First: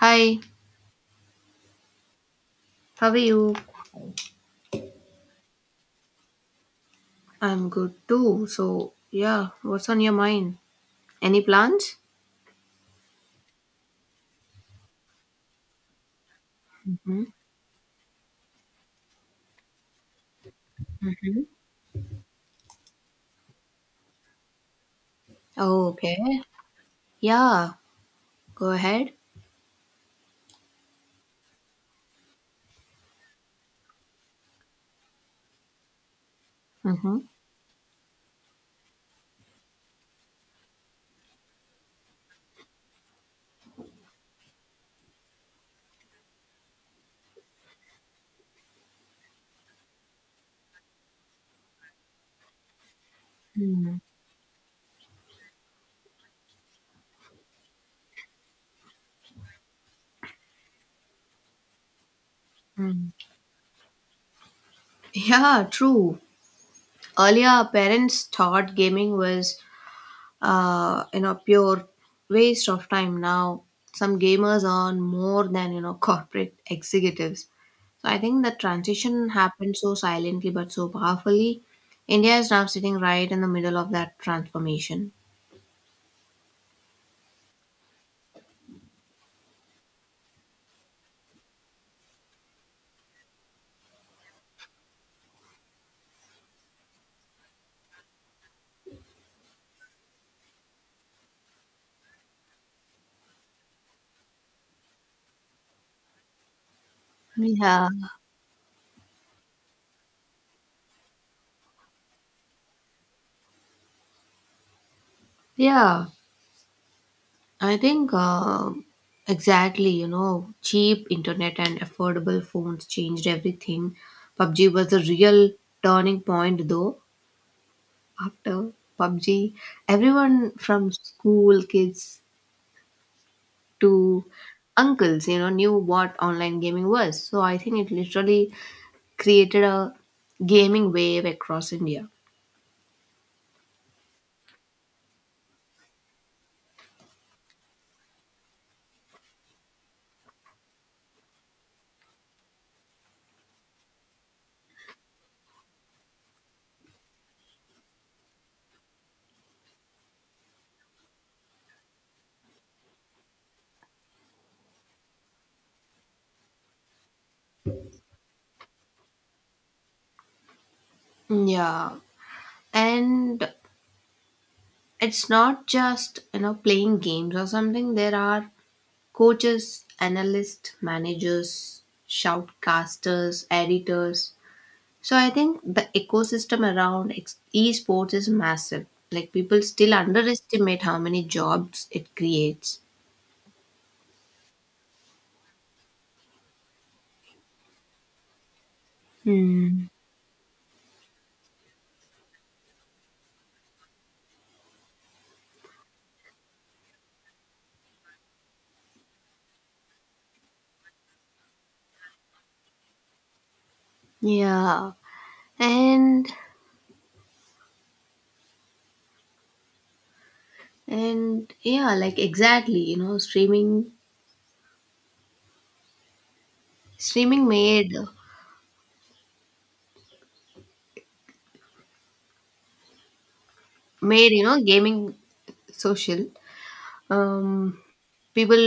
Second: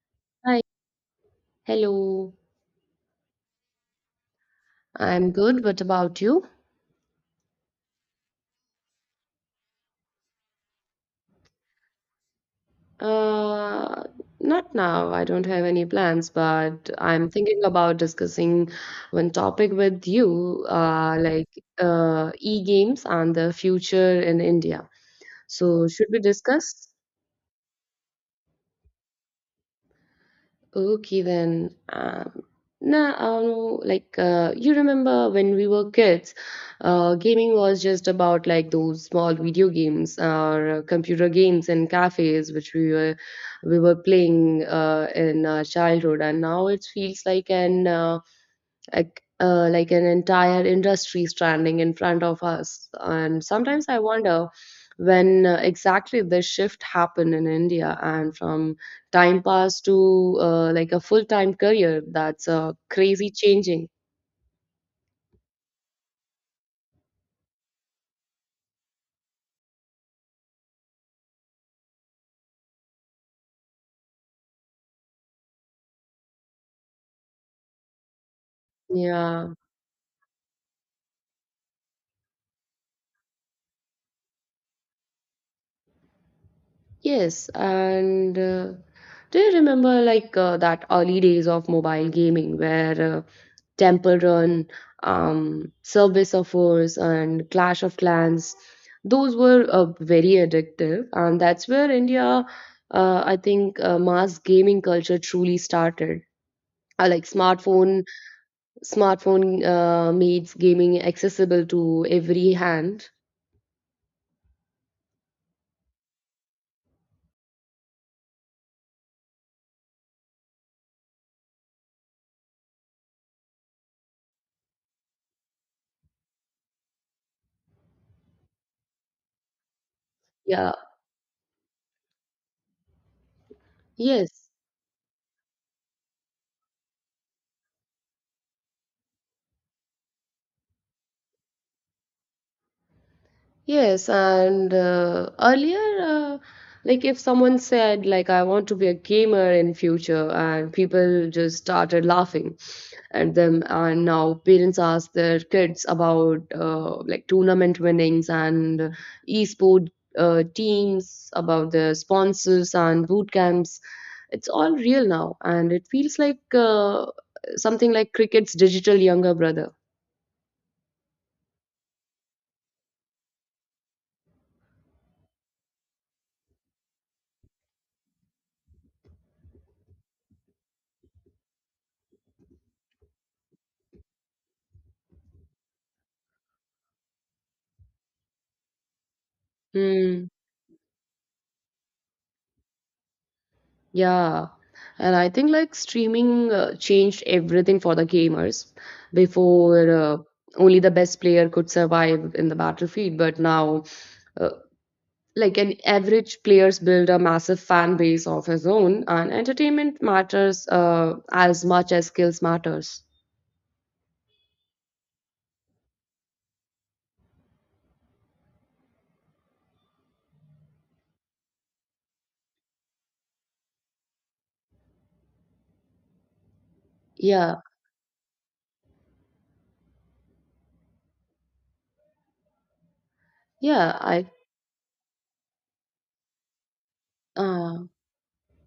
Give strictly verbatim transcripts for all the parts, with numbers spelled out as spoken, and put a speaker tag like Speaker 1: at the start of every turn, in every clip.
Speaker 1: Hi,
Speaker 2: Hi. Hello.
Speaker 1: how are you?
Speaker 2: I'm good. What about you?
Speaker 1: I'm good too. So, yeah, what's on your mind? Any plans?
Speaker 2: Uh, Not now. I don't have any plans, but
Speaker 1: hmm
Speaker 2: I'm thinking about discussing one topic with you, uh, like uh, e-games and the future in India.
Speaker 1: Oh,
Speaker 2: So, should
Speaker 1: okay.
Speaker 2: we discuss?
Speaker 1: Yeah, go ahead.
Speaker 2: Oh, okay, then. Um, nah, I don't know. Like, uh, you remember when we were kids, uh,
Speaker 1: Mm-hmm.
Speaker 2: gaming was just about like those small video games or uh, computer games in cafes, which we were we were playing uh, in our childhood, and now it feels like an uh, like uh, like an entire industry standing in front of us, and sometimes
Speaker 1: Hmm.
Speaker 2: I wonder when uh, exactly this shift happened in India, and from time pass to uh, like a full time career. That's uh,
Speaker 1: Hmm.
Speaker 2: crazy changing.
Speaker 1: Yeah, true. Earlier, our parents thought gaming was uh, you know pure waste of time. Now some gamers earn more than you know corporate executives, so I think the transition
Speaker 2: Yeah.
Speaker 1: happened so silently but so powerfully. India is now sitting right in the middle of that transformation.
Speaker 2: Yes, and uh, do you remember like uh, that early days of mobile gaming where uh, Temple Run, um, Subway Surfers, and Clash of Clans? Those were uh, very addictive, and that's where India, uh, I think, uh, mass gaming culture truly started. Uh, like
Speaker 1: Yeah.
Speaker 2: smartphone, smartphone uh, made gaming accessible to every hand.
Speaker 1: Yeah, I think uh, exactly, you know cheap internet and affordable phones changed everything. PUBG was the real turning point, though. After pub g, everyone
Speaker 2: Yeah.
Speaker 1: from school kids to
Speaker 2: Yes.
Speaker 1: uncles, you know, knew what online gaming was. So I think it literally created a gaming wave across India.
Speaker 2: Yes, and uh, earlier, uh, like if someone said like I want to be a gamer in future, and people just started laughing at them, and now parents ask their kids about uh, like tournament winnings and e uh, teams, about their sponsors and boot camps. It's all real now, and it feels like uh, something like cricket's digital younger brother.
Speaker 1: Yeah. And it's not just, you know, playing games or something. There are coaches, analysts, managers, shoutcasters, editors. So I think the ecosystem around ex- esports is massive. Like people still
Speaker 2: Hmm.
Speaker 1: underestimate how many jobs it creates.
Speaker 2: Yeah, and I think like streaming uh, changed everything for the gamers.
Speaker 1: Hmm.
Speaker 2: Before, uh, only the best player could survive in the battlefield, but now, uh, like an average player's build a massive fan base of his own, and entertainment matters uh, as much as skills matters.
Speaker 1: Yeah. And And yeah, like exactly, you know, streaming streaming
Speaker 2: Yeah,
Speaker 1: made
Speaker 2: yeah, I,
Speaker 1: made, you know, gaming social. Um
Speaker 2: uh,
Speaker 1: People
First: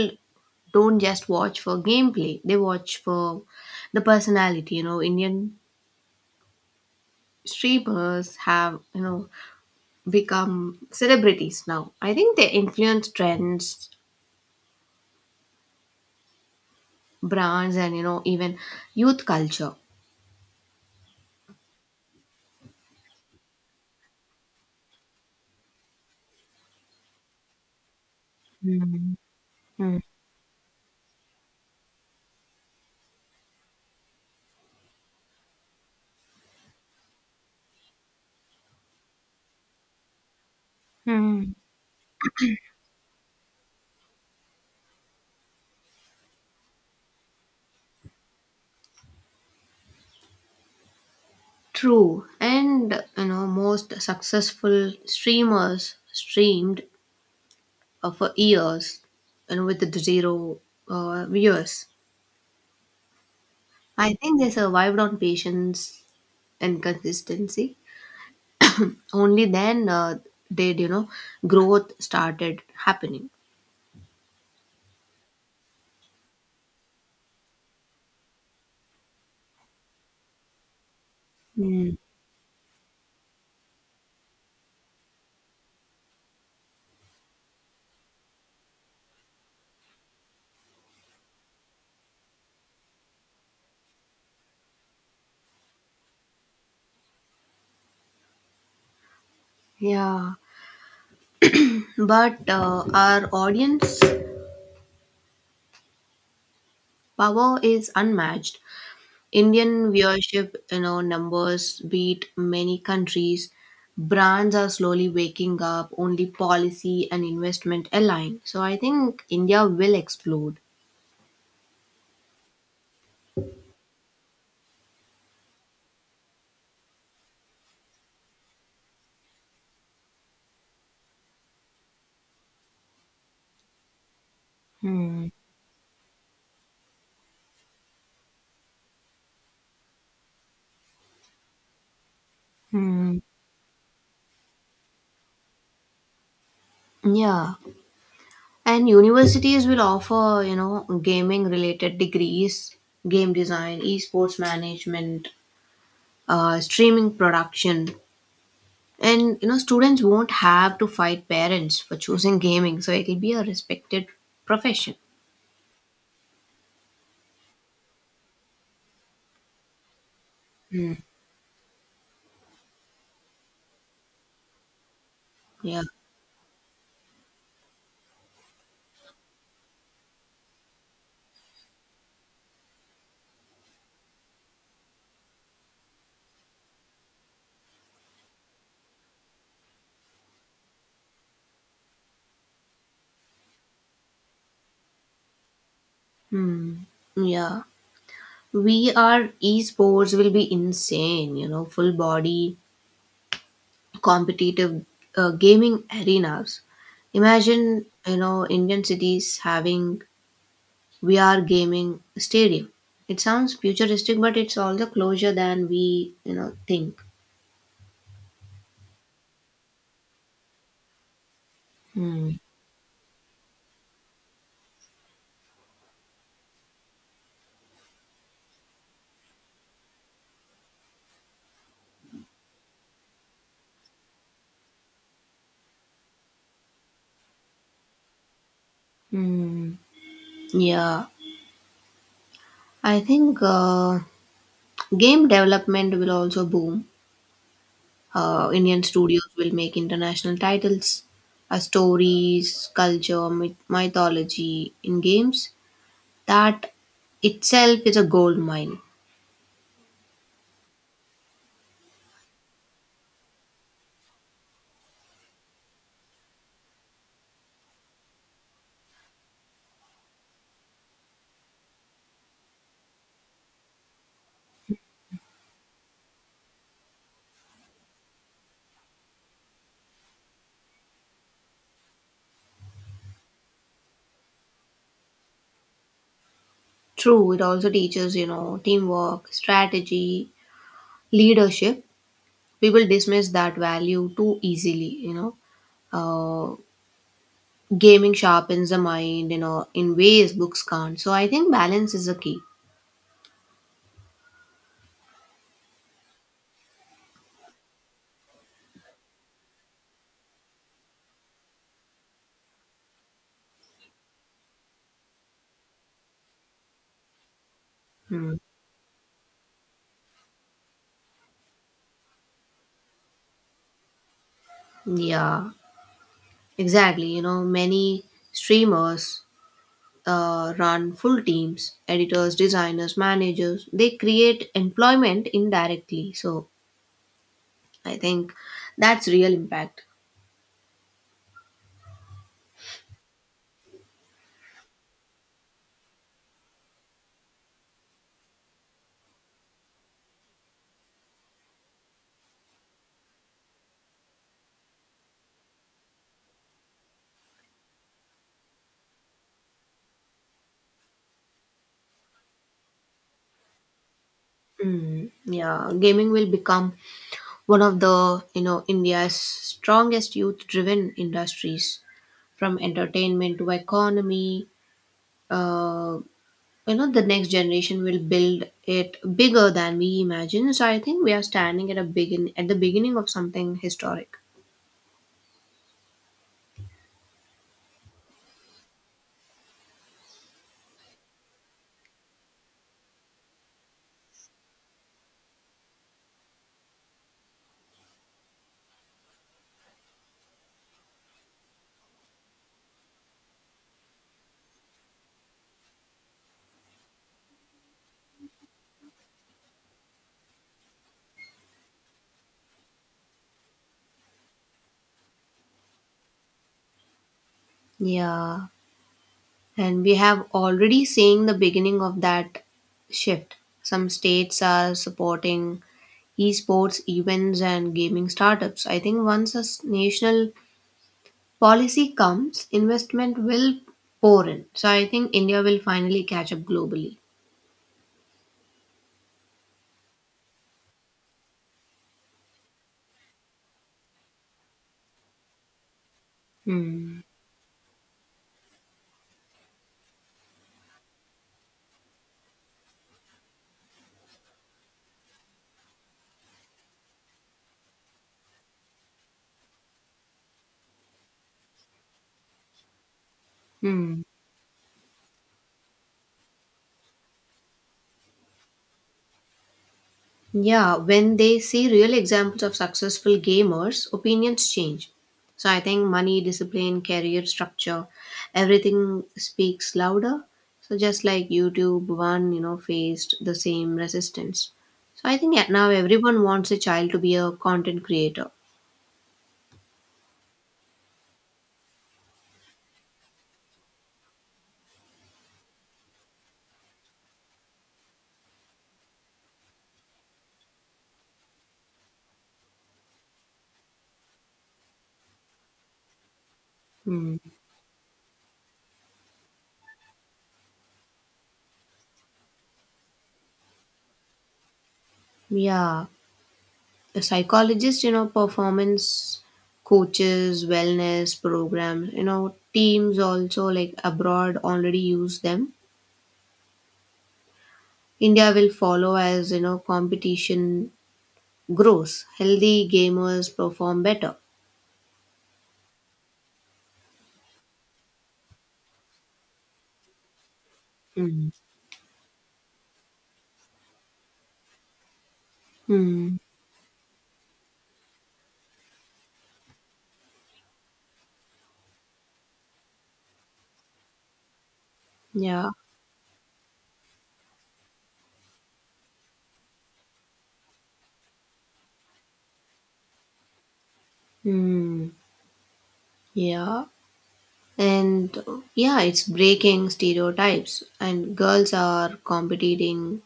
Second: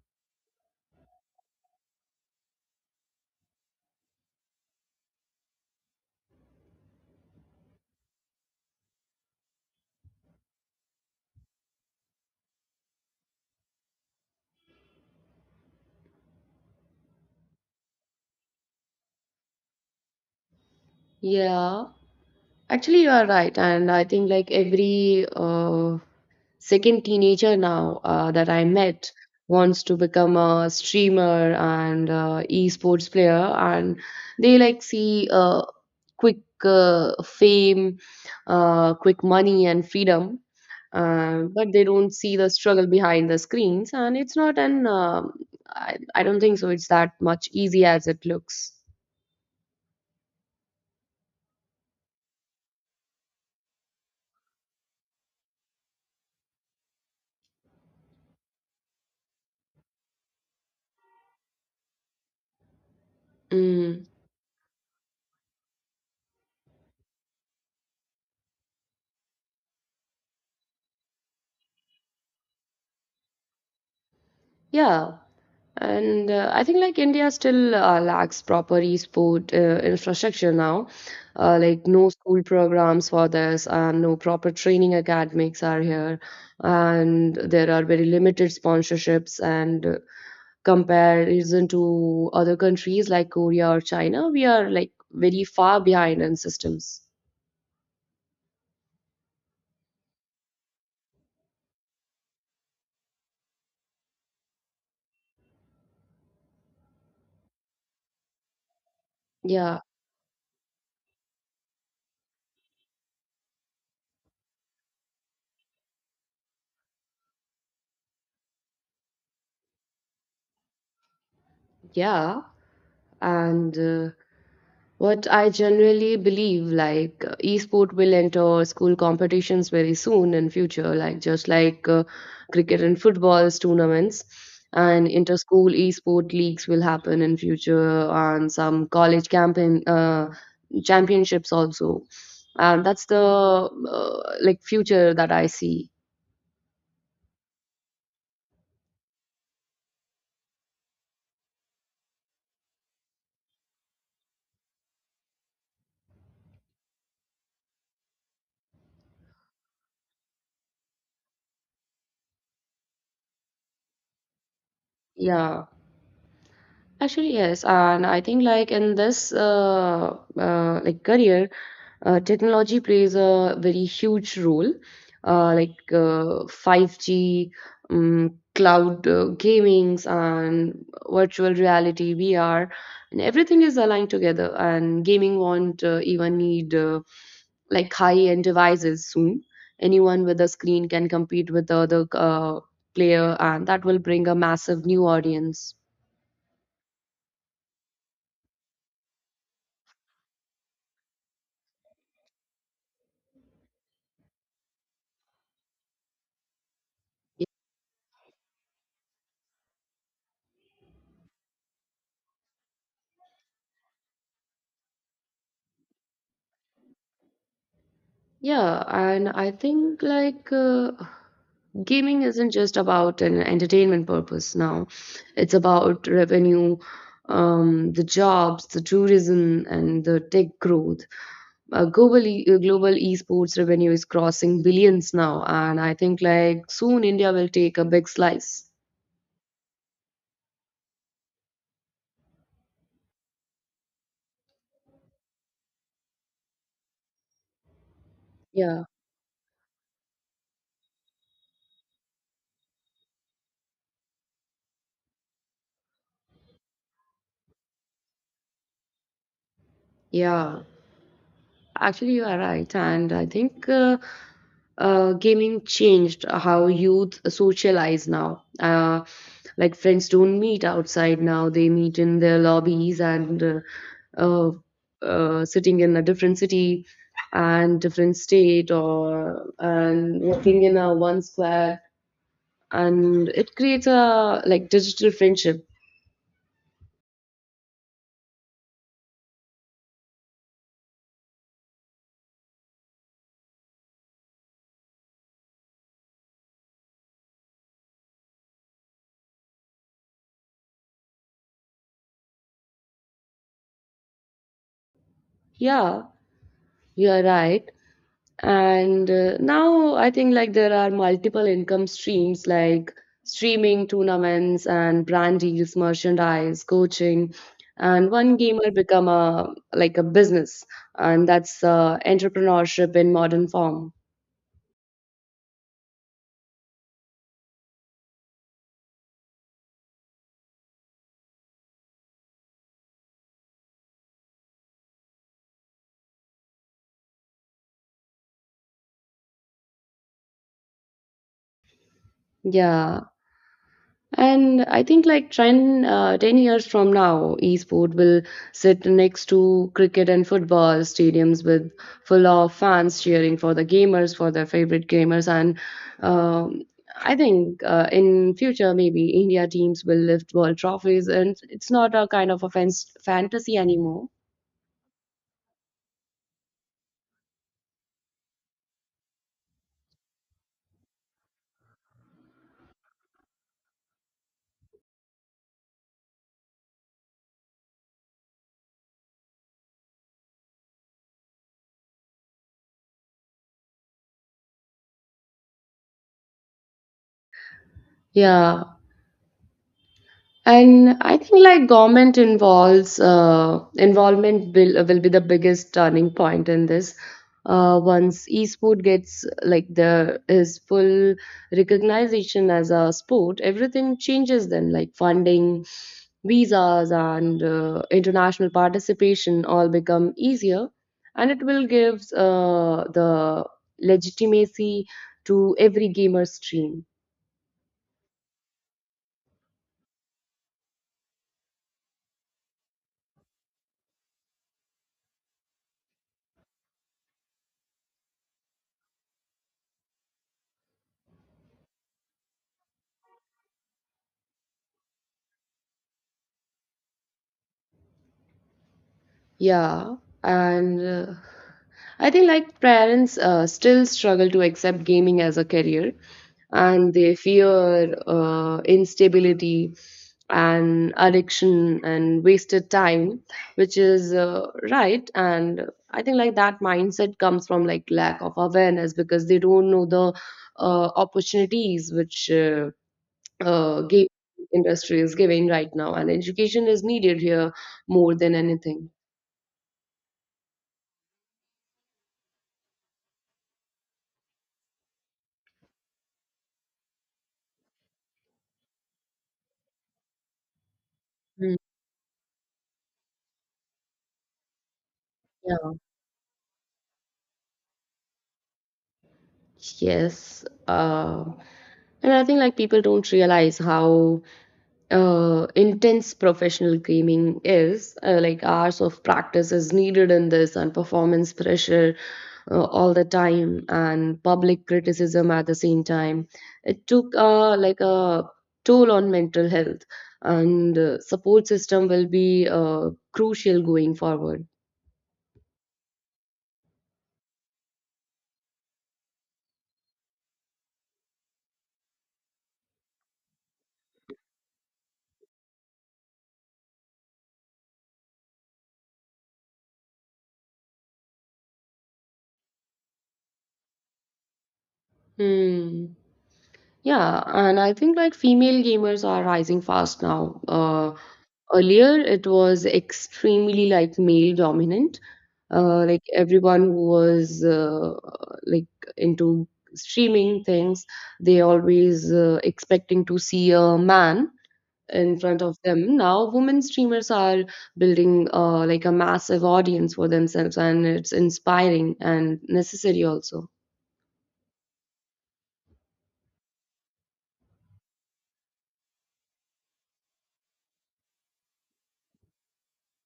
Speaker 1: don't just watch for gameplay. They watch for the personality, you know, Indian streamers have, you know, become celebrities now. I think they influence trends, brands, and you know, even youth culture.
Speaker 2: yeah. Actually, you are right, and I think like every uh, second teenager now uh, that I met
Speaker 1: Mm,
Speaker 2: wants to
Speaker 1: mm,
Speaker 2: become a streamer and uh, esports player, and they like see uh, quick uh, fame, uh, quick money, and freedom. Uh,
Speaker 1: mm.
Speaker 2: but they don't see the struggle behind the screens, and it's not an um I, I don't think so. It's that much easy as it looks.
Speaker 1: True. And you know, most successful streamers streamed uh, for years and with the zero uh, viewers.
Speaker 2: Mm,
Speaker 1: I think they survived on patience and consistency. Only then uh, did you know growth started happening.
Speaker 2: yeah. And uh, I think like India still uh, lacks proper e-sport uh, infrastructure now. Uh, like
Speaker 1: Mm.
Speaker 2: no school programs for this, and no proper training academics are here, and there are very limited sponsorships. And uh, comparison to other countries like Korea or China, we are like very far behind in systems.
Speaker 1: Yeah. But uh, our audience power is unmatched.
Speaker 2: Yeah,
Speaker 1: Indian viewership, you know, numbers beat many countries. Brands are slowly waking up. Only policy and investment align. So I think India will explode.
Speaker 2: yeah. and uh, what I generally believe, like uh, e-sport will enter school competitions very soon in future, like just like uh, cricket and football's tournaments, and
Speaker 1: Hmm.
Speaker 2: inter-school e-sport leagues will happen in future, and some college campaign uh, championships also. And that's
Speaker 1: Hmm.
Speaker 2: the uh, like future that I see.
Speaker 1: Yeah, and universities will offer, you know, gaming related degrees, game design, esports management, uh, streaming production. And you know, students won't have to fight parents for choosing gaming, so it'll be a respected profession.
Speaker 2: Yeah. Actually, yes, and I think like in this uh, uh,
Speaker 1: Hmm.
Speaker 2: like career, uh, technology plays a very huge role. Uh,
Speaker 1: Yeah.
Speaker 2: like uh, five G, um, cloud uh, gamings, and virtual reality (V R), and everything is aligned together. And gaming won't uh, even need uh, like high-end devices soon. Anyone with a screen can compete with the other uh, player, and that will bring a massive new audience.
Speaker 1: Hmm. Yeah. V R esports will be insane, you know, full body competitive uh, gaming arenas. Imagine, you know, Indian cities having V R gaming stadium. It sounds futuristic, but it's all the closer than we, you know, think.
Speaker 2: Yeah, and I think like uh, gaming
Speaker 1: Hmm.
Speaker 2: isn't just about an entertainment purpose now. It's about revenue, um, the jobs, the tourism, and the tech growth. Uh, global, e- uh, global esports revenue is crossing billions now, and I think like soon India will take a big slice.
Speaker 1: Hmm. Yeah. I think uh, Game development will also boom. Uh, Indian
Speaker 2: Yeah,
Speaker 1: studios will make international titles, uh, stories, culture, myth- mythology in games. That itself is a gold mine.
Speaker 2: yeah. Actually, you are right, and I think uh, uh, gaming changed how youth socialize now. Uh, like friends don't meet outside now; they meet in their lobbies and uh, uh, uh, sitting in a different city and different state, or and working in a one square, and it creates a like digital friendship.
Speaker 1: True, it also teaches, you know, teamwork, strategy, leadership. People dismiss that value too easily, you know. Uh, gaming sharpens the mind, you know, in ways books can't. So I think balance is the key.
Speaker 2: Yeah, you are right. And uh, now I think like there are multiple income streams like streaming, tournaments, and brand deals, merchandise, coaching. And one
Speaker 1: Hmm.
Speaker 2: gamer become a like a business, and that's uh, entrepreneurship in modern form.
Speaker 1: Yeah. Exactly, you know, many streamers uh, run full teams, editors, designers, managers. They create employment indirectly. So I think that's real impact.
Speaker 2: Yeah, and I think like ten, uh, ten years from now, esport will sit next to cricket and football stadiums with full of fans cheering for the gamers, for their favorite gamers. And um, I think uh, in future, maybe India teams will lift world trophies, and it's not a kind of a fan- fantasy anymore.
Speaker 1: Mm, yeah, gaming will become one of the, you know, India's strongest youth driven industries from entertainment to economy. Uh, you know the next generation will build it bigger than we imagine. So I think we are standing at a begin at the beginning of something historic.
Speaker 2: Yeah, and I think like government involves uh, involvement will will be the biggest turning point in this. Uh, once esport gets like the is full recognition as a sport, everything changes then, like funding, visas, and uh, international participation all become easier, and it will give uh, the legitimacy to every gamer's dream.
Speaker 1: Yeah, and we have already seen the beginning of that shift. Some states are supporting esports events and gaming startups. I think once a s- national policy comes, investment will pour in. So I think India will finally catch up globally.
Speaker 2: Yeah, and uh, I think like parents uh, still struggle to accept gaming as a career, and
Speaker 1: Hmm.
Speaker 2: they fear uh, instability and addiction and wasted time, which is uh, right. And I think like that mindset comes from like lack of awareness, because they don't know the uh, opportunities which uh, uh,
Speaker 1: Hmm.
Speaker 2: game industry is giving right now, and education is needed here more than anything.
Speaker 1: Yeah, when they see real examples of successful gamers, opinions change. So I think money, discipline, career structure, everything speaks louder. So just like YouTube one, you know, faced the same resistance. So I think yeah, now
Speaker 2: Yeah.
Speaker 1: everyone wants a child to be a content creator.
Speaker 2: Yes. Uh, and I think like people don't realize how uh, intense professional gaming is. Uh, like hours of practice is needed in this, and performance pressure uh, all the time, and public criticism at the same time. It took
Speaker 1: Hmm.
Speaker 2: uh, like a toll on mental health, and uh, support system will be uh, crucial going forward.
Speaker 1: Yeah, a psychologist, you know, performance coaches, wellness programs, you know, teams also like abroad already use them. India will follow as you know competition grows. Healthy gamers perform better.
Speaker 2: Hmm. Yeah, and I think like female gamers are rising fast now. Uh,
Speaker 1: Mm.
Speaker 2: earlier, it was extremely like male dominant. Uh, like
Speaker 1: Hmm.
Speaker 2: everyone who was uh, like into streaming things, they always uh, expecting to see a man in front
Speaker 1: Yeah.
Speaker 2: of them. Now, women streamers are building uh, like a massive audience for themselves, and it's inspiring and necessary also.
Speaker 1: Hmm. Yeah. And uh, yeah, it's breaking stereotypes. And girls are competing,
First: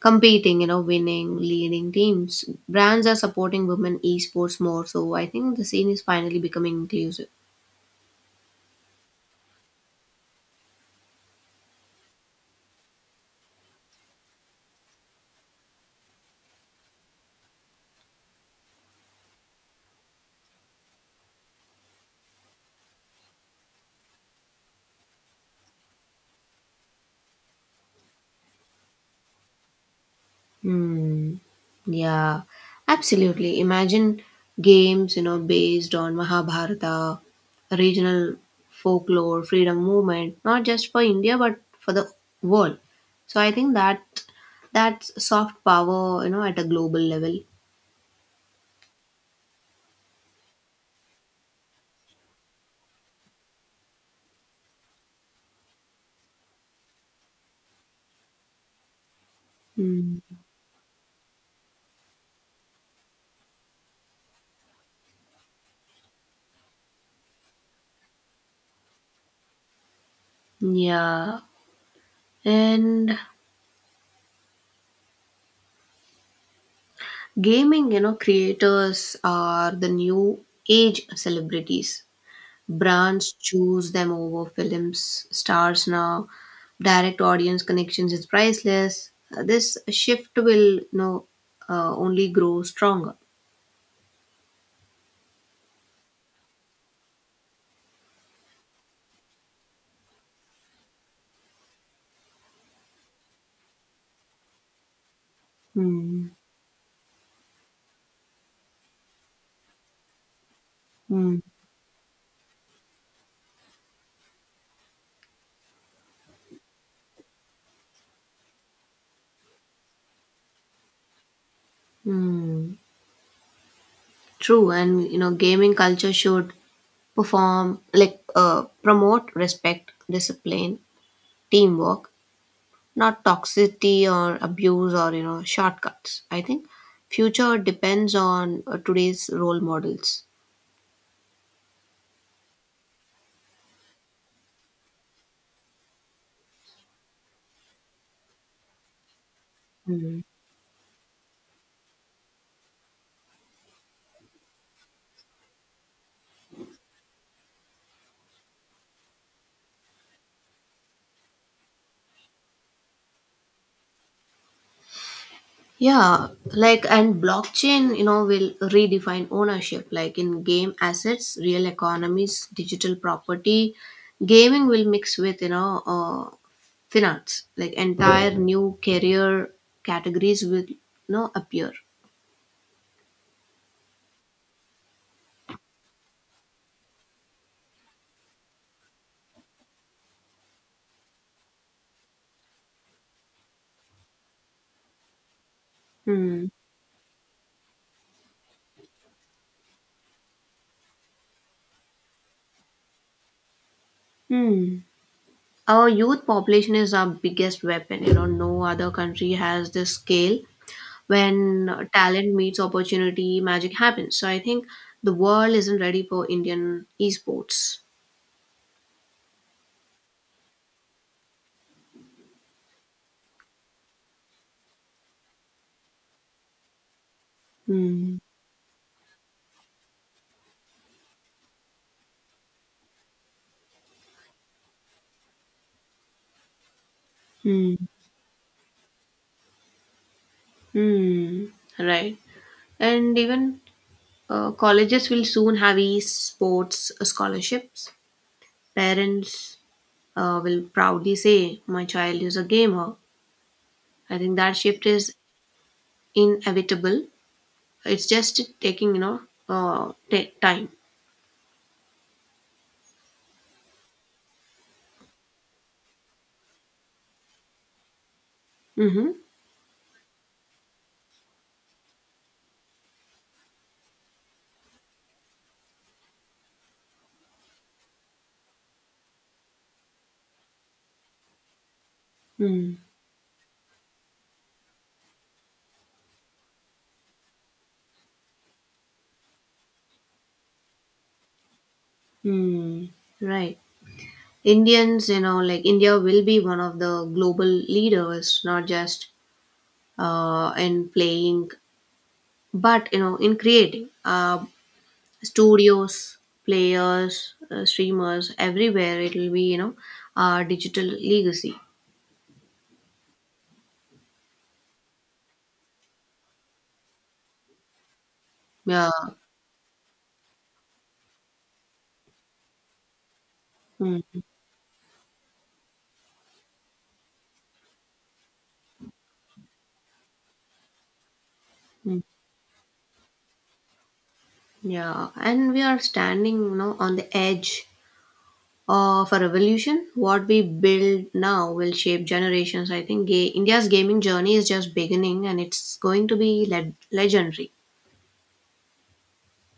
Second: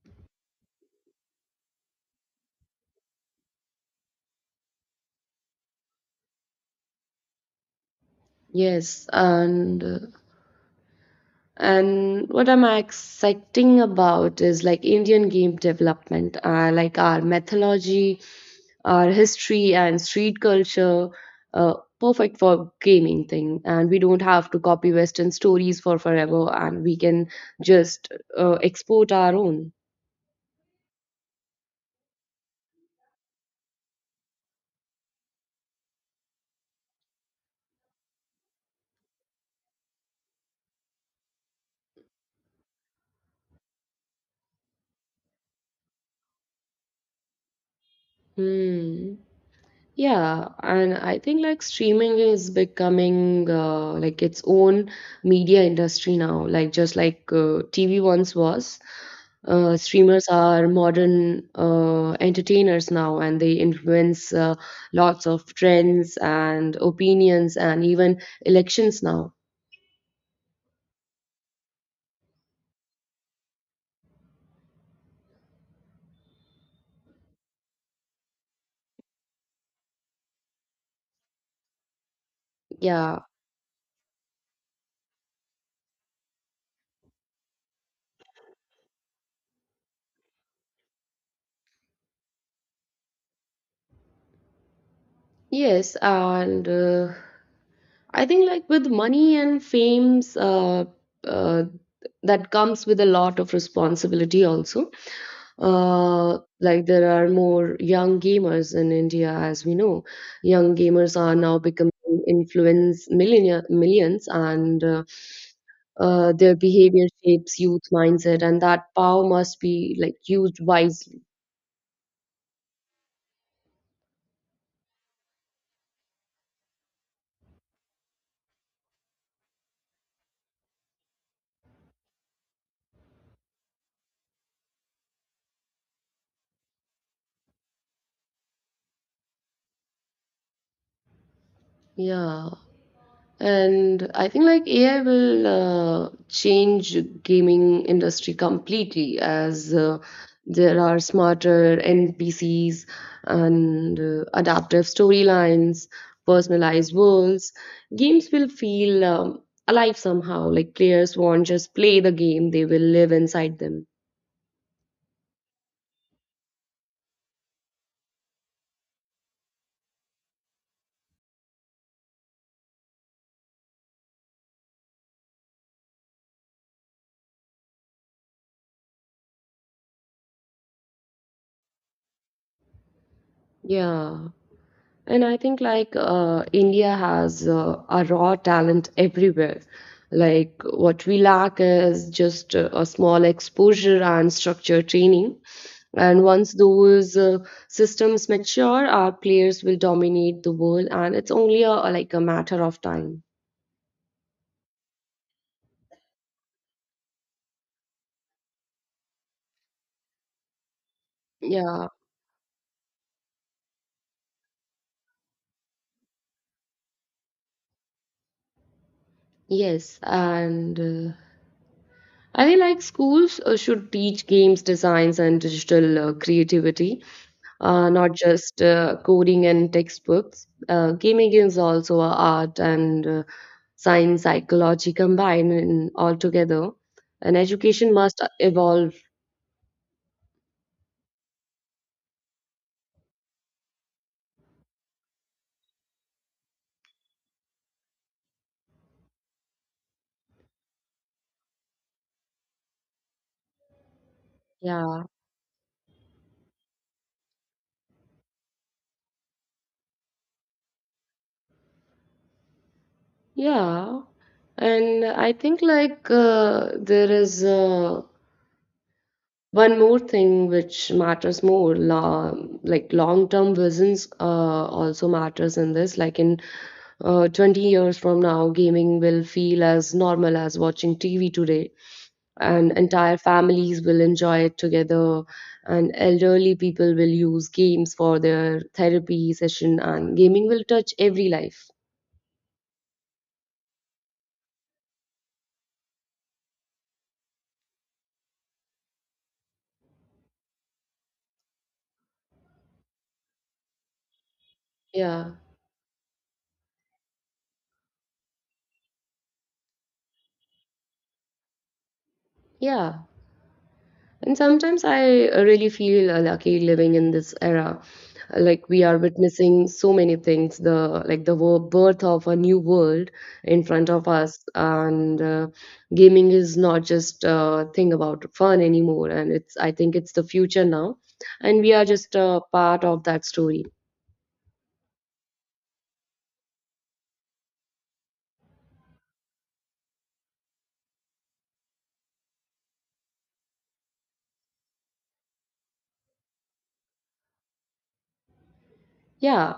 Speaker 1: competing, you know, winning, leading teams. Brands are supporting women esports more. So I think the scene is finally becoming inclusive.
Speaker 2: Yes, and uh, And what I'm exciting about is like Indian game development, uh, like our mythology, our history, and street culture, uh, perfect for gaming thing. And we don't have to copy Western stories for forever, and we can just uh, export our own.
Speaker 1: Hmm. Yeah, absolutely. Imagine games, you know, based on Mahabharata, regional folklore, freedom movement, not just for India but for the world. So I think that that's soft power, you know, at a global level.
Speaker 2: Hmm. Yeah, and I think like streaming is becoming uh, like its own media industry now, like just like uh, T V once was. Uh,
Speaker 1: Hmm.
Speaker 2: streamers are modern uh, entertainers now, and they influence uh, lots of trends and opinions and even elections now.
Speaker 1: Yeah. And gaming, you know, creators are the new age celebrities.
Speaker 2: Yeah,
Speaker 1: Brands choose them over films stars now. Direct audience connections is priceless. Uh, This shift will, you know, uh, only grow stronger.
Speaker 2: yes, and uh, I think like with money and fame's uh, uh, that comes with a lot of responsibility also.
Speaker 1: Hmm.
Speaker 2: Uh, like there are more young gamers in India, as we know. Young gamers are
Speaker 1: Hmm.
Speaker 2: now becoming influence millionaire, millions, and uh, uh, their behavior shapes youth mindset, and that power must be like used wisely.
Speaker 1: Hmm. True, and you know, gaming culture should perform like uh, promote respect, discipline, teamwork, not toxicity or abuse or you know shortcuts. I think future depends on uh, today's role models.
Speaker 2: Yeah. And I think like A I will uh, change gaming industry completely, as uh, there are smarter N P Cs and uh, adaptive storylines, personalized worlds. Games will feel um, alive somehow. Like players won't just play the game; they will live inside them.
Speaker 1: Yeah, like and blockchain, you know, will redefine ownership like in game assets, real economies, digital property. Gaming will mix with, you know, uh, finance, like entire new career categories will, you know, appear.
Speaker 2: Yeah. And I think like uh, India has uh, a raw talent everywhere. Like what we lack is just uh, a small exposure and structured training. And
Speaker 1: Hmm.
Speaker 2: once those uh, systems mature, our players will dominate the world, and it's only a, like a matter of time.
Speaker 1: Hmm. Our youth population is our biggest weapon. You know, no other country has this scale. When
Speaker 2: Yeah.
Speaker 1: talent meets opportunity, magic happens. So I think the world isn't ready for Indian esports.
Speaker 2: Yes, and uh, I think like schools uh, should teach games designs and digital uh, creativity, uh, not
Speaker 1: Hmm,
Speaker 2: just uh, coding and textbooks. Uh, gaming is also a art and uh, science psychology combined in all together. And
Speaker 1: hmm,
Speaker 2: education must evolve.
Speaker 1: hmm. Right. And even uh, colleges will soon have e-sports scholarships. Parents uh, will proudly say, "My child is a gamer." I think that shift
Speaker 2: Yeah,
Speaker 1: is inevitable. It's just taking, you know, uh, ta- time.
Speaker 2: yeah. And I think like uh, there is uh,
Speaker 1: Mm-hmm.
Speaker 2: one more thing which matters more, long, like long-term visions uh, also matters in this. Like in uh, twenty years from now, gaming will feel as normal as watching T V today.
Speaker 1: Hmm.
Speaker 2: And entire families will enjoy it together, and elderly people will use games for their therapy session, and gaming will touch every life.
Speaker 1: Hmm. Right. Indians, you know, like India will be one of the global leaders, not just uh, in playing. But you know, in creating uh,
Speaker 2: Yeah.
Speaker 1: studios, players, uh, streamers, everywhere, it will be you know, uh, digital legacy.
Speaker 2: Yeah. And sometimes I uh, really feel uh, lucky living in this era. Like we
Speaker 1: Yeah.
Speaker 2: are witnessing so many things, the like the wo- birth of a new world in front of
Speaker 1: Mm,
Speaker 2: us, and uh, gaming is not just a thing about fun anymore. And it's I think it's the future now, and we are
Speaker 1: mm.
Speaker 2: just a part of that story.
Speaker 1: Yeah, and we are standing, you know, on the edge of a revolution. What we build now will shape generations. I think ga- India's gaming journey is just beginning, and it's going to be le- legendary.
Speaker 2: Yeah,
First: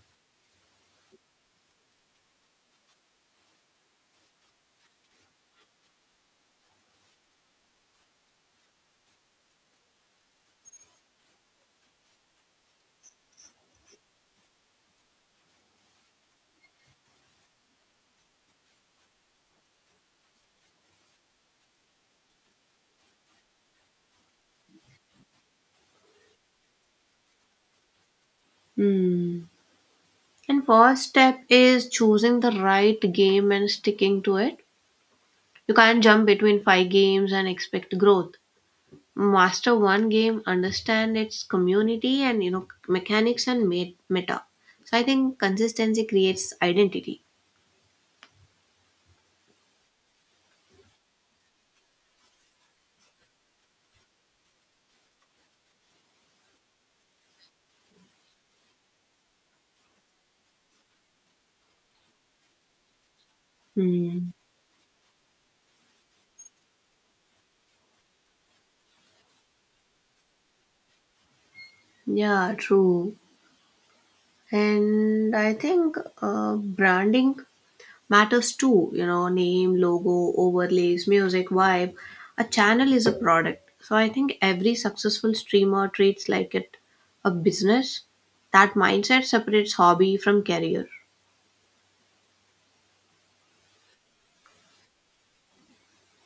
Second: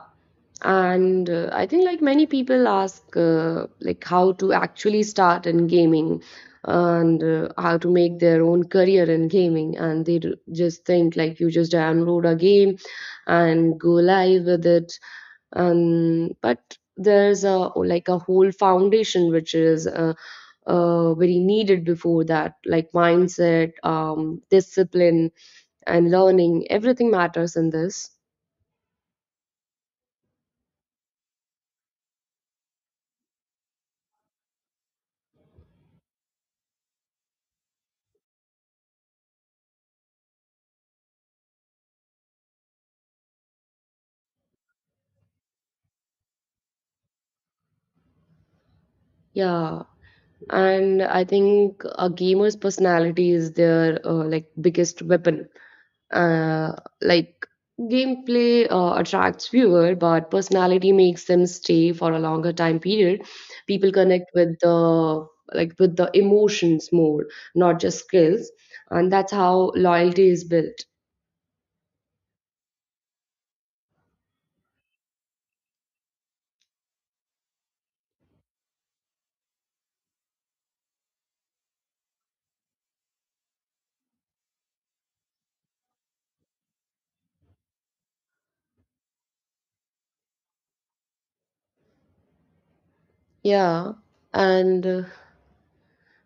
Speaker 2: and uh, I think like many people ask uh, like how to actually start in gaming and uh, how to make their own career in gaming, and they d- just think like you just download a game and go live with it, and but there's a like a whole foundation which is uh, uh, very needed before that, like mindset, um, discipline, and learning. Everything matters in this.
Speaker 1: Hmm. And first step is choosing the right game and sticking to it. You can't jump between five games and expect growth. Master one game, understand its community and you know mechanics and ma- meta. So I think consistency creates identity.
Speaker 2: Yeah. And I think a gamer's personality is their uh, like biggest weapon. uh, like gameplay uh, attracts viewer, but personality makes them stay for a longer time period. People
Speaker 1: Hmm.
Speaker 2: connect with the, like, with the emotions more, not just skills, and that's how loyalty is built.
Speaker 1: Yeah, true. And I think uh, branding matters too. You know, name, logo, overlays, music, vibe. A channel is a product. So I think every successful streamer treats like it a business. That mindset separates hobby from career.
Speaker 2: Yeah. And uh,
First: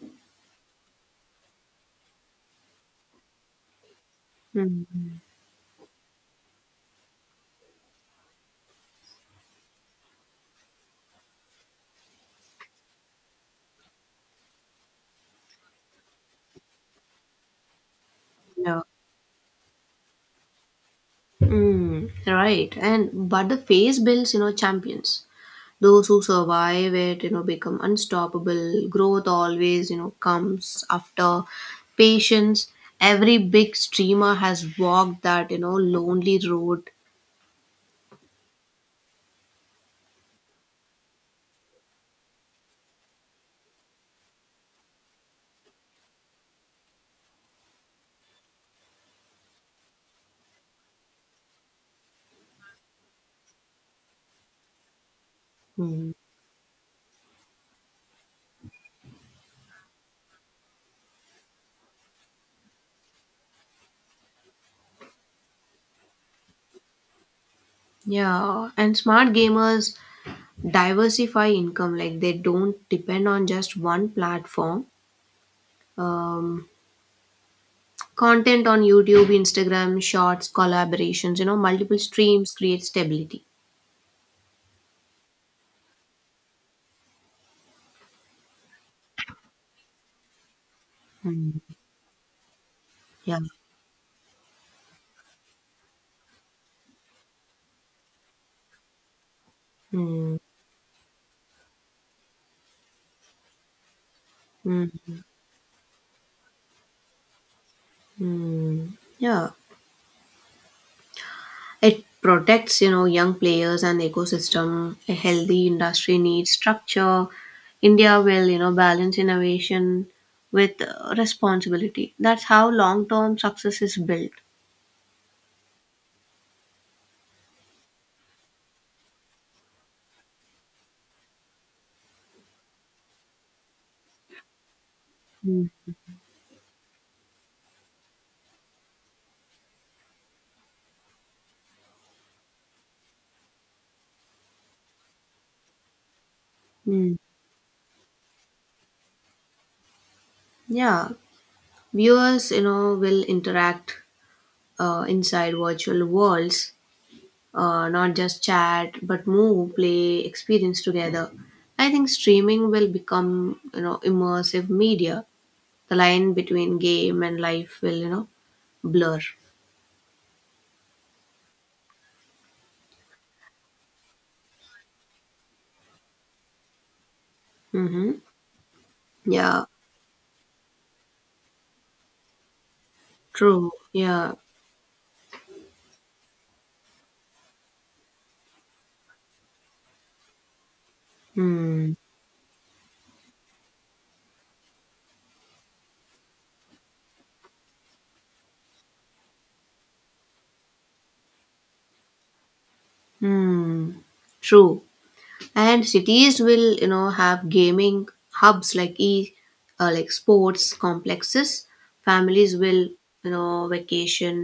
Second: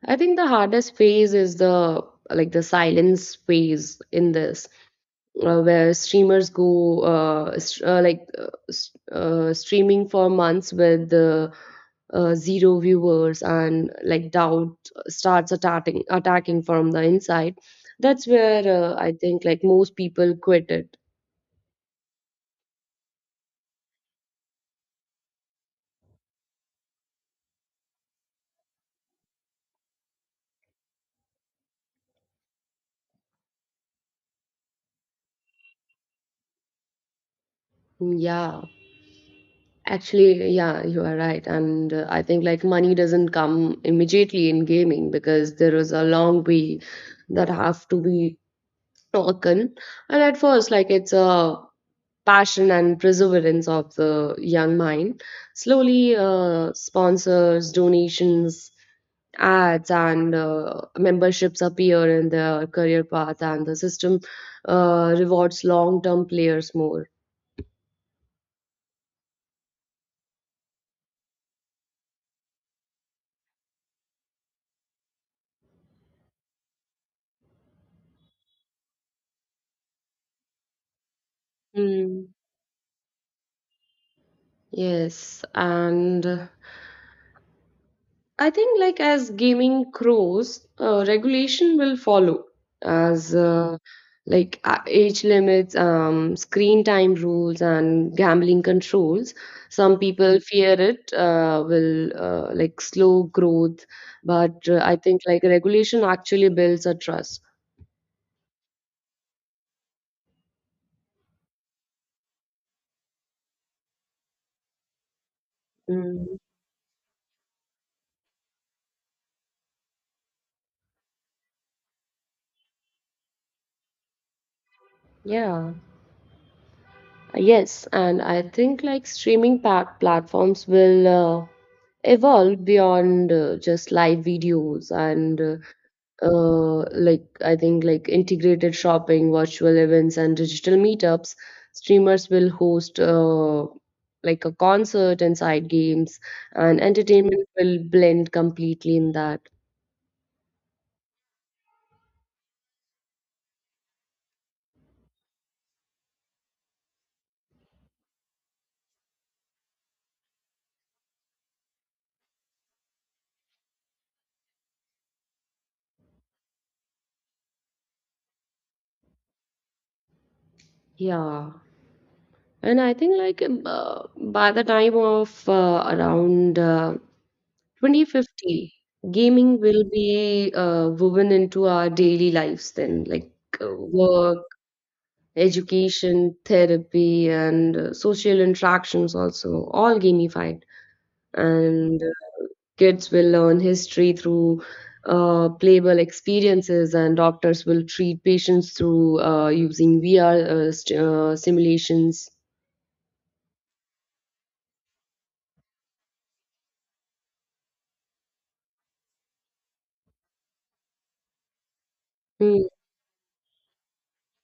Speaker 2: I think the hardest phase is the, like, the silence phase in this,
Speaker 1: Mm,
Speaker 2: uh, where streamers go uh, st- uh, like uh, s- uh, streaming for months with the uh, zero viewers, and like doubt starts attacking attacking from the inside. That's where
Speaker 1: yeah.
Speaker 2: uh, I think like most people quit it.
Speaker 1: Mm, right. And but the phase builds, you know, champions. Those who survive it, you know, become unstoppable. Growth always, you know, comes after patience. Every big streamer has walked that, you know, lonely road.
Speaker 2: Yeah. Actually, yeah, you are right. And uh, I think like money doesn't come immediately in gaming, because there is a long way that have to be taken. And at first, like, it's a passion and perseverance of the young mind.
Speaker 1: Mm,
Speaker 2: Slowly, uh, sponsors, donations, ads, and uh, memberships appear in their career path, and the system uh, rewards long-term players more.
Speaker 1: yeah. And smart gamers diversify income, like they don't depend on just one platform. Um, Content on YouTube, Instagram, shorts, collaborations, you know, multiple
Speaker 2: Mm.
Speaker 1: streams create stability.
Speaker 2: Yes, and uh, I think, like, as gaming grows, uh,
Speaker 1: Mm.
Speaker 2: regulation will follow, as
Speaker 1: Yeah.
Speaker 2: uh, like uh, age limits, um, screen time rules, and gambling controls. Some
Speaker 1: Mm.
Speaker 2: people fear it uh, will uh, like slow growth, but uh, I
Speaker 1: Mm.
Speaker 2: think like regulation actually builds a trust.
Speaker 1: Mm. Yeah. It protects, you know, young players and ecosystem. A healthy industry
Speaker 2: Mm,
Speaker 1: needs structure. India will, you know, balance innovation with uh, responsibility. That's how long-term success is built.
Speaker 2: yeah, yes, and I think like streaming pa- platforms will uh, evolve beyond uh, just live videos and, uh,
Speaker 1: Mm.
Speaker 2: uh, like, I think like integrated shopping, virtual events, and digital meetups. Streamers will host uh, like a concert and side games, and
Speaker 1: Mm.
Speaker 2: entertainment will blend completely in that.
Speaker 1: Yeah, viewers, you know, will interact uh, inside virtual worlds uh, not just chat but move play experience together. I think streaming will become you know immersive media. The line between game and life will you know blur.
Speaker 2: Yeah, and I think like, um, uh, by the time of uh, around uh,
Speaker 1: Mm-hmm.
Speaker 2: twenty fifty, gaming
Speaker 1: Yeah,
Speaker 2: will be uh, woven into our daily lives. Then, like,
Speaker 1: true,
Speaker 2: uh,
Speaker 1: yeah.
Speaker 2: work, education, therapy, and uh, social interactions also all gamified.
Speaker 1: Hmm.
Speaker 2: And uh, kids will learn history through uh, playable experiences, and doctors will treat patients through uh, using V R uh, st- uh, simulations.
Speaker 1: Hmm. True. And cities will you know have gaming hubs like e uh, like sports complexes. Families
Speaker 2: Hmm.
Speaker 1: will you know vacation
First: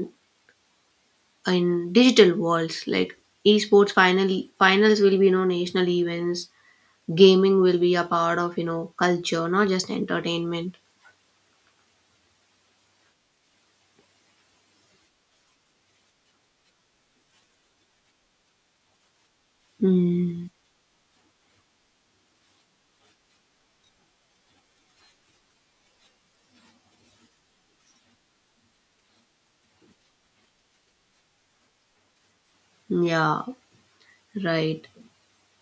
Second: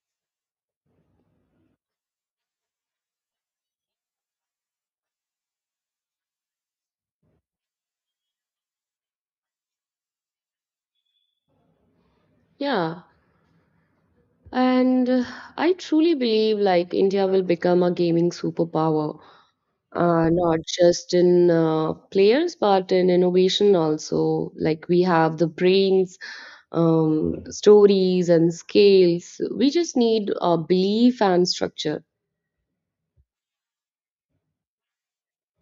Speaker 1: in digital worlds. Like esports finally finals will be you know national events. Gaming will be a part of you know culture, not just entertainment.
Speaker 2: Yeah. And uh, I truly believe like India will become a gaming superpower, uh,
Speaker 1: Mm,
Speaker 2: not just in uh, players, but in innovation also. Like, we have the brains, um, stories, and scales. We just need a belief and structure.
Speaker 1: yeah, right.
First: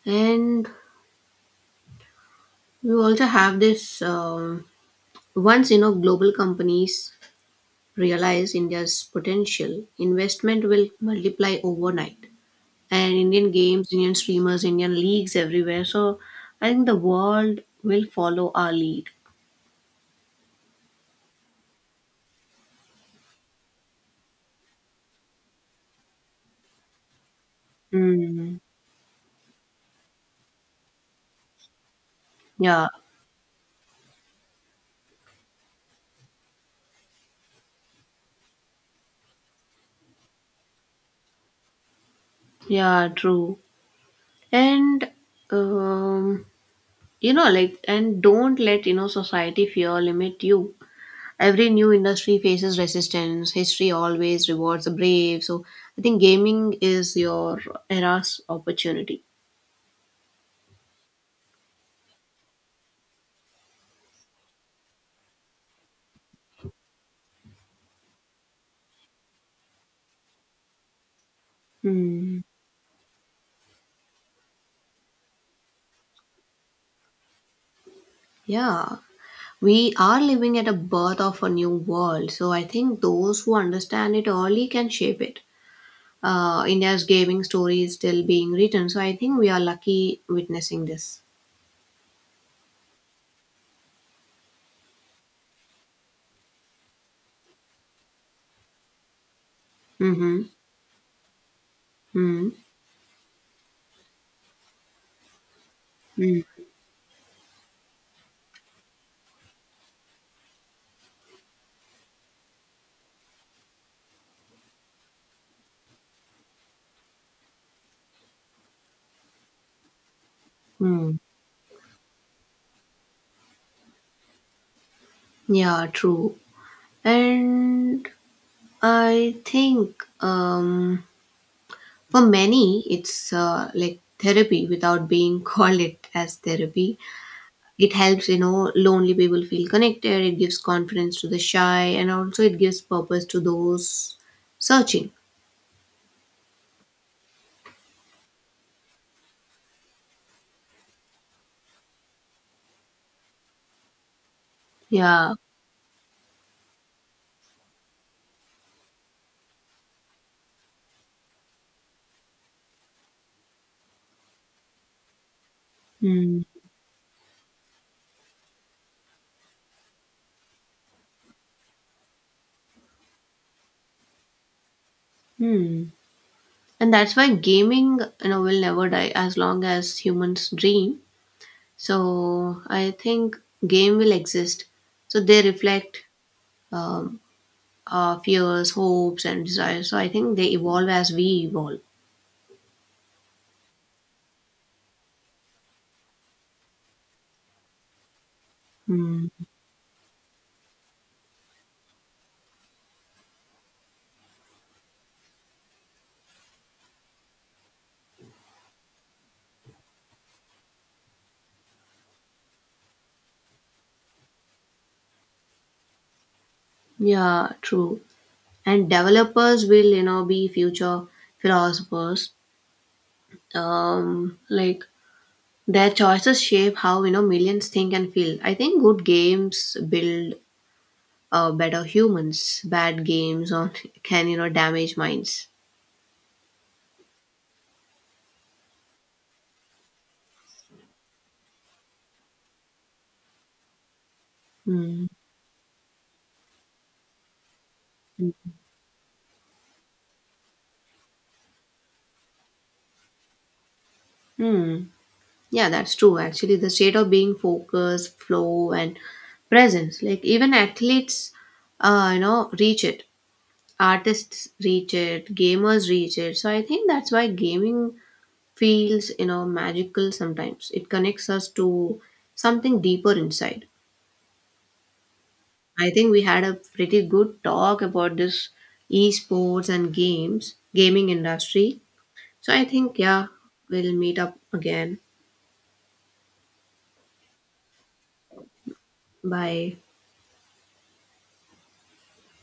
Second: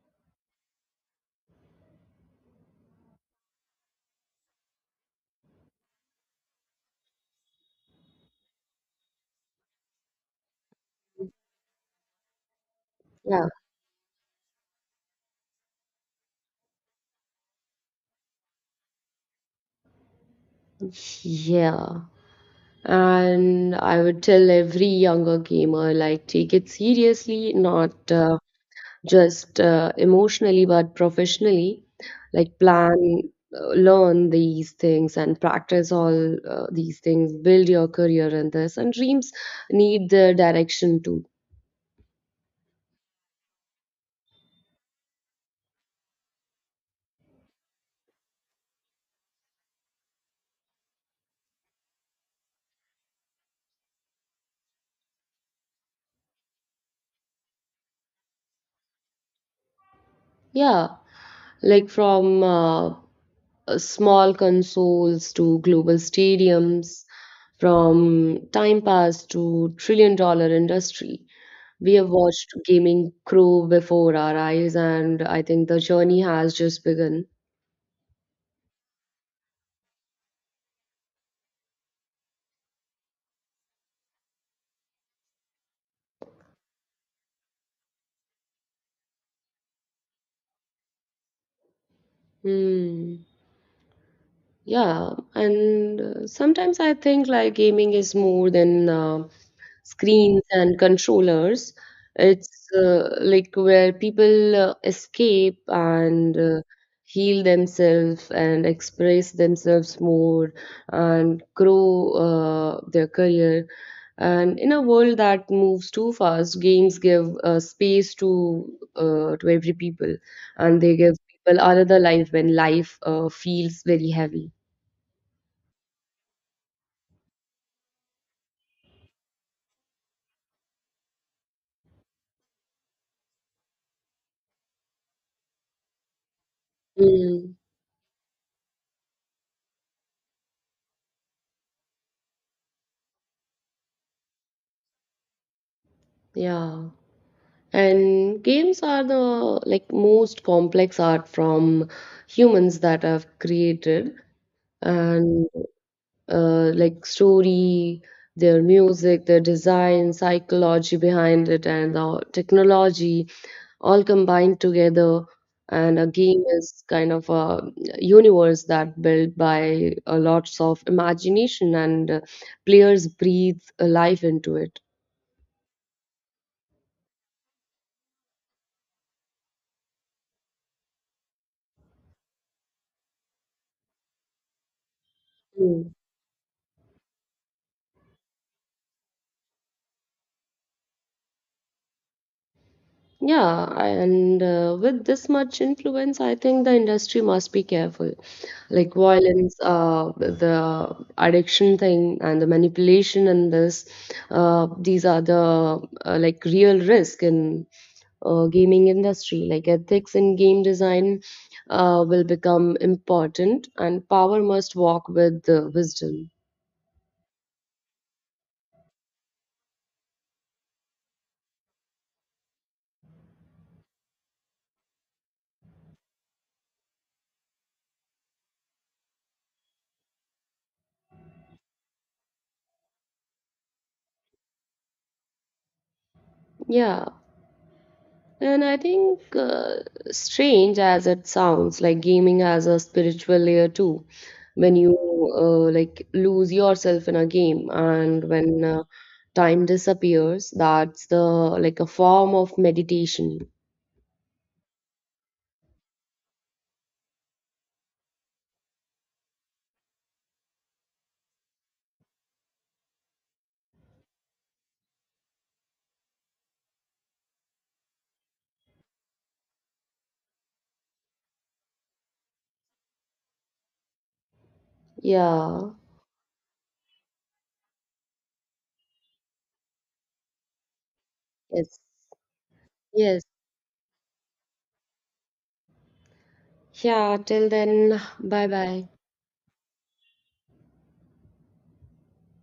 Speaker 1: And we also have this. Um, once you know global companies realize India's potential, investment will multiply overnight. And
Speaker 2: Yeah.
Speaker 1: Indian games, Indian streamers, Indian leagues everywhere. So I think the world will follow our lead.
Speaker 2: Yeah. And I would tell every younger gamer, like, take it seriously, not uh,
Speaker 1: Mm,
Speaker 2: just uh, emotionally, but professionally. Like,
Speaker 1: yeah.
Speaker 2: plan, uh, learn these things, and practice all uh, these things. Build your career in this. And dreams need the direction too.
Speaker 1: Yeah, true. And um, you know, like, and don't let you know society fear limit you. Every new industry faces resistance. History always rewards the brave. So I think gaming is your era's opportunity.
Speaker 2: Yeah. Like from, uh, uh, small consoles to global stadiums, from time pass to trillion dollar industry. We have
Speaker 1: Hmm.
Speaker 2: watched gaming grow before our eyes, and I think the journey has just begun.
Speaker 1: Yeah. We are living at a birth of a new world, so I think those who understand it early can shape it. Uh, India's gaming story is still being written, so I think we are lucky witnessing this.
Speaker 2: Hmm. Yeah, and uh, sometimes I think like gaming is more than uh,
Speaker 1: Mm-hmm.
Speaker 2: screens and controllers.
Speaker 1: Hmm.
Speaker 2: It's uh, like where people uh, escape, and
Speaker 1: Mm,
Speaker 2: uh, heal themselves, and express themselves more, and grow uh, their career. And in a world that moves too fast, games give uh, space to uh, to every people, and they give
Speaker 1: mm.
Speaker 2: people another life when life uh, feels very heavy.
Speaker 1: Yeah, true. And I think um, for many, it's uh, like therapy without being called it as therapy.
Speaker 2: Mm,
Speaker 1: It helps, you know, lonely people feel connected. It gives confidence to the shy, and also it gives purpose to those searching.
Speaker 2: yeah. And games are the, like, most complex art from humans that have created.
Speaker 1: Yeah.
Speaker 2: And uh, like story, their music, their design, psychology behind it, and the technology, all combined together. And a
Speaker 1: Mm,
Speaker 2: game is kind of a universe that built by a lots of imagination, and uh, players breathe uh, life into it.
Speaker 1: hmm. And that's why gaming, you know, will never die as long as humans dream. So I think game will exist. So they
Speaker 2: Hmm.
Speaker 1: reflect um, our fears, hopes, and desires. So I think they evolve as we evolve.
Speaker 2: Yeah, I- and uh, with this much influence, I think the industry must be careful. Like
Speaker 1: Hmm.
Speaker 2: violence, uh, the addiction thing, and the manipulation in this, uh, these are the uh, like real risk in uh, gaming industry. Like ethics in game design uh, will become important, and power must walk with uh, wisdom.
Speaker 1: Yeah, true. And developers will, you know, be future philosophers. Um, like their choices shape how you know millions think and feel. I think good games build uh, better humans. Bad games on can you know damage minds.
Speaker 2: Yeah. And I think, uh, strange as it sounds, like gaming has a spiritual layer too. When
Speaker 1: Hmm.
Speaker 2: you uh, like lose yourself in a game, and when uh, time disappears, that's the, like, a form of meditation.
Speaker 1: Hmm. Yeah, that's true. Actually, the state of being focus, flow, and presence. Like even athletes, uh, you know, reach it. Artists reach it. Gamers reach it. So I think that's why gaming feels, you know, magical sometimes. It connects us to something deeper inside.
Speaker 2: Yeah.
Speaker 1: I think we had a pretty good talk about this esports and games, gaming
Speaker 2: Yes.
Speaker 1: industry. So I think
Speaker 2: Yes.
Speaker 1: yeah, we'll meet up again.
Speaker 2: Yeah. Till then, bye bye.
Speaker 1: Bye.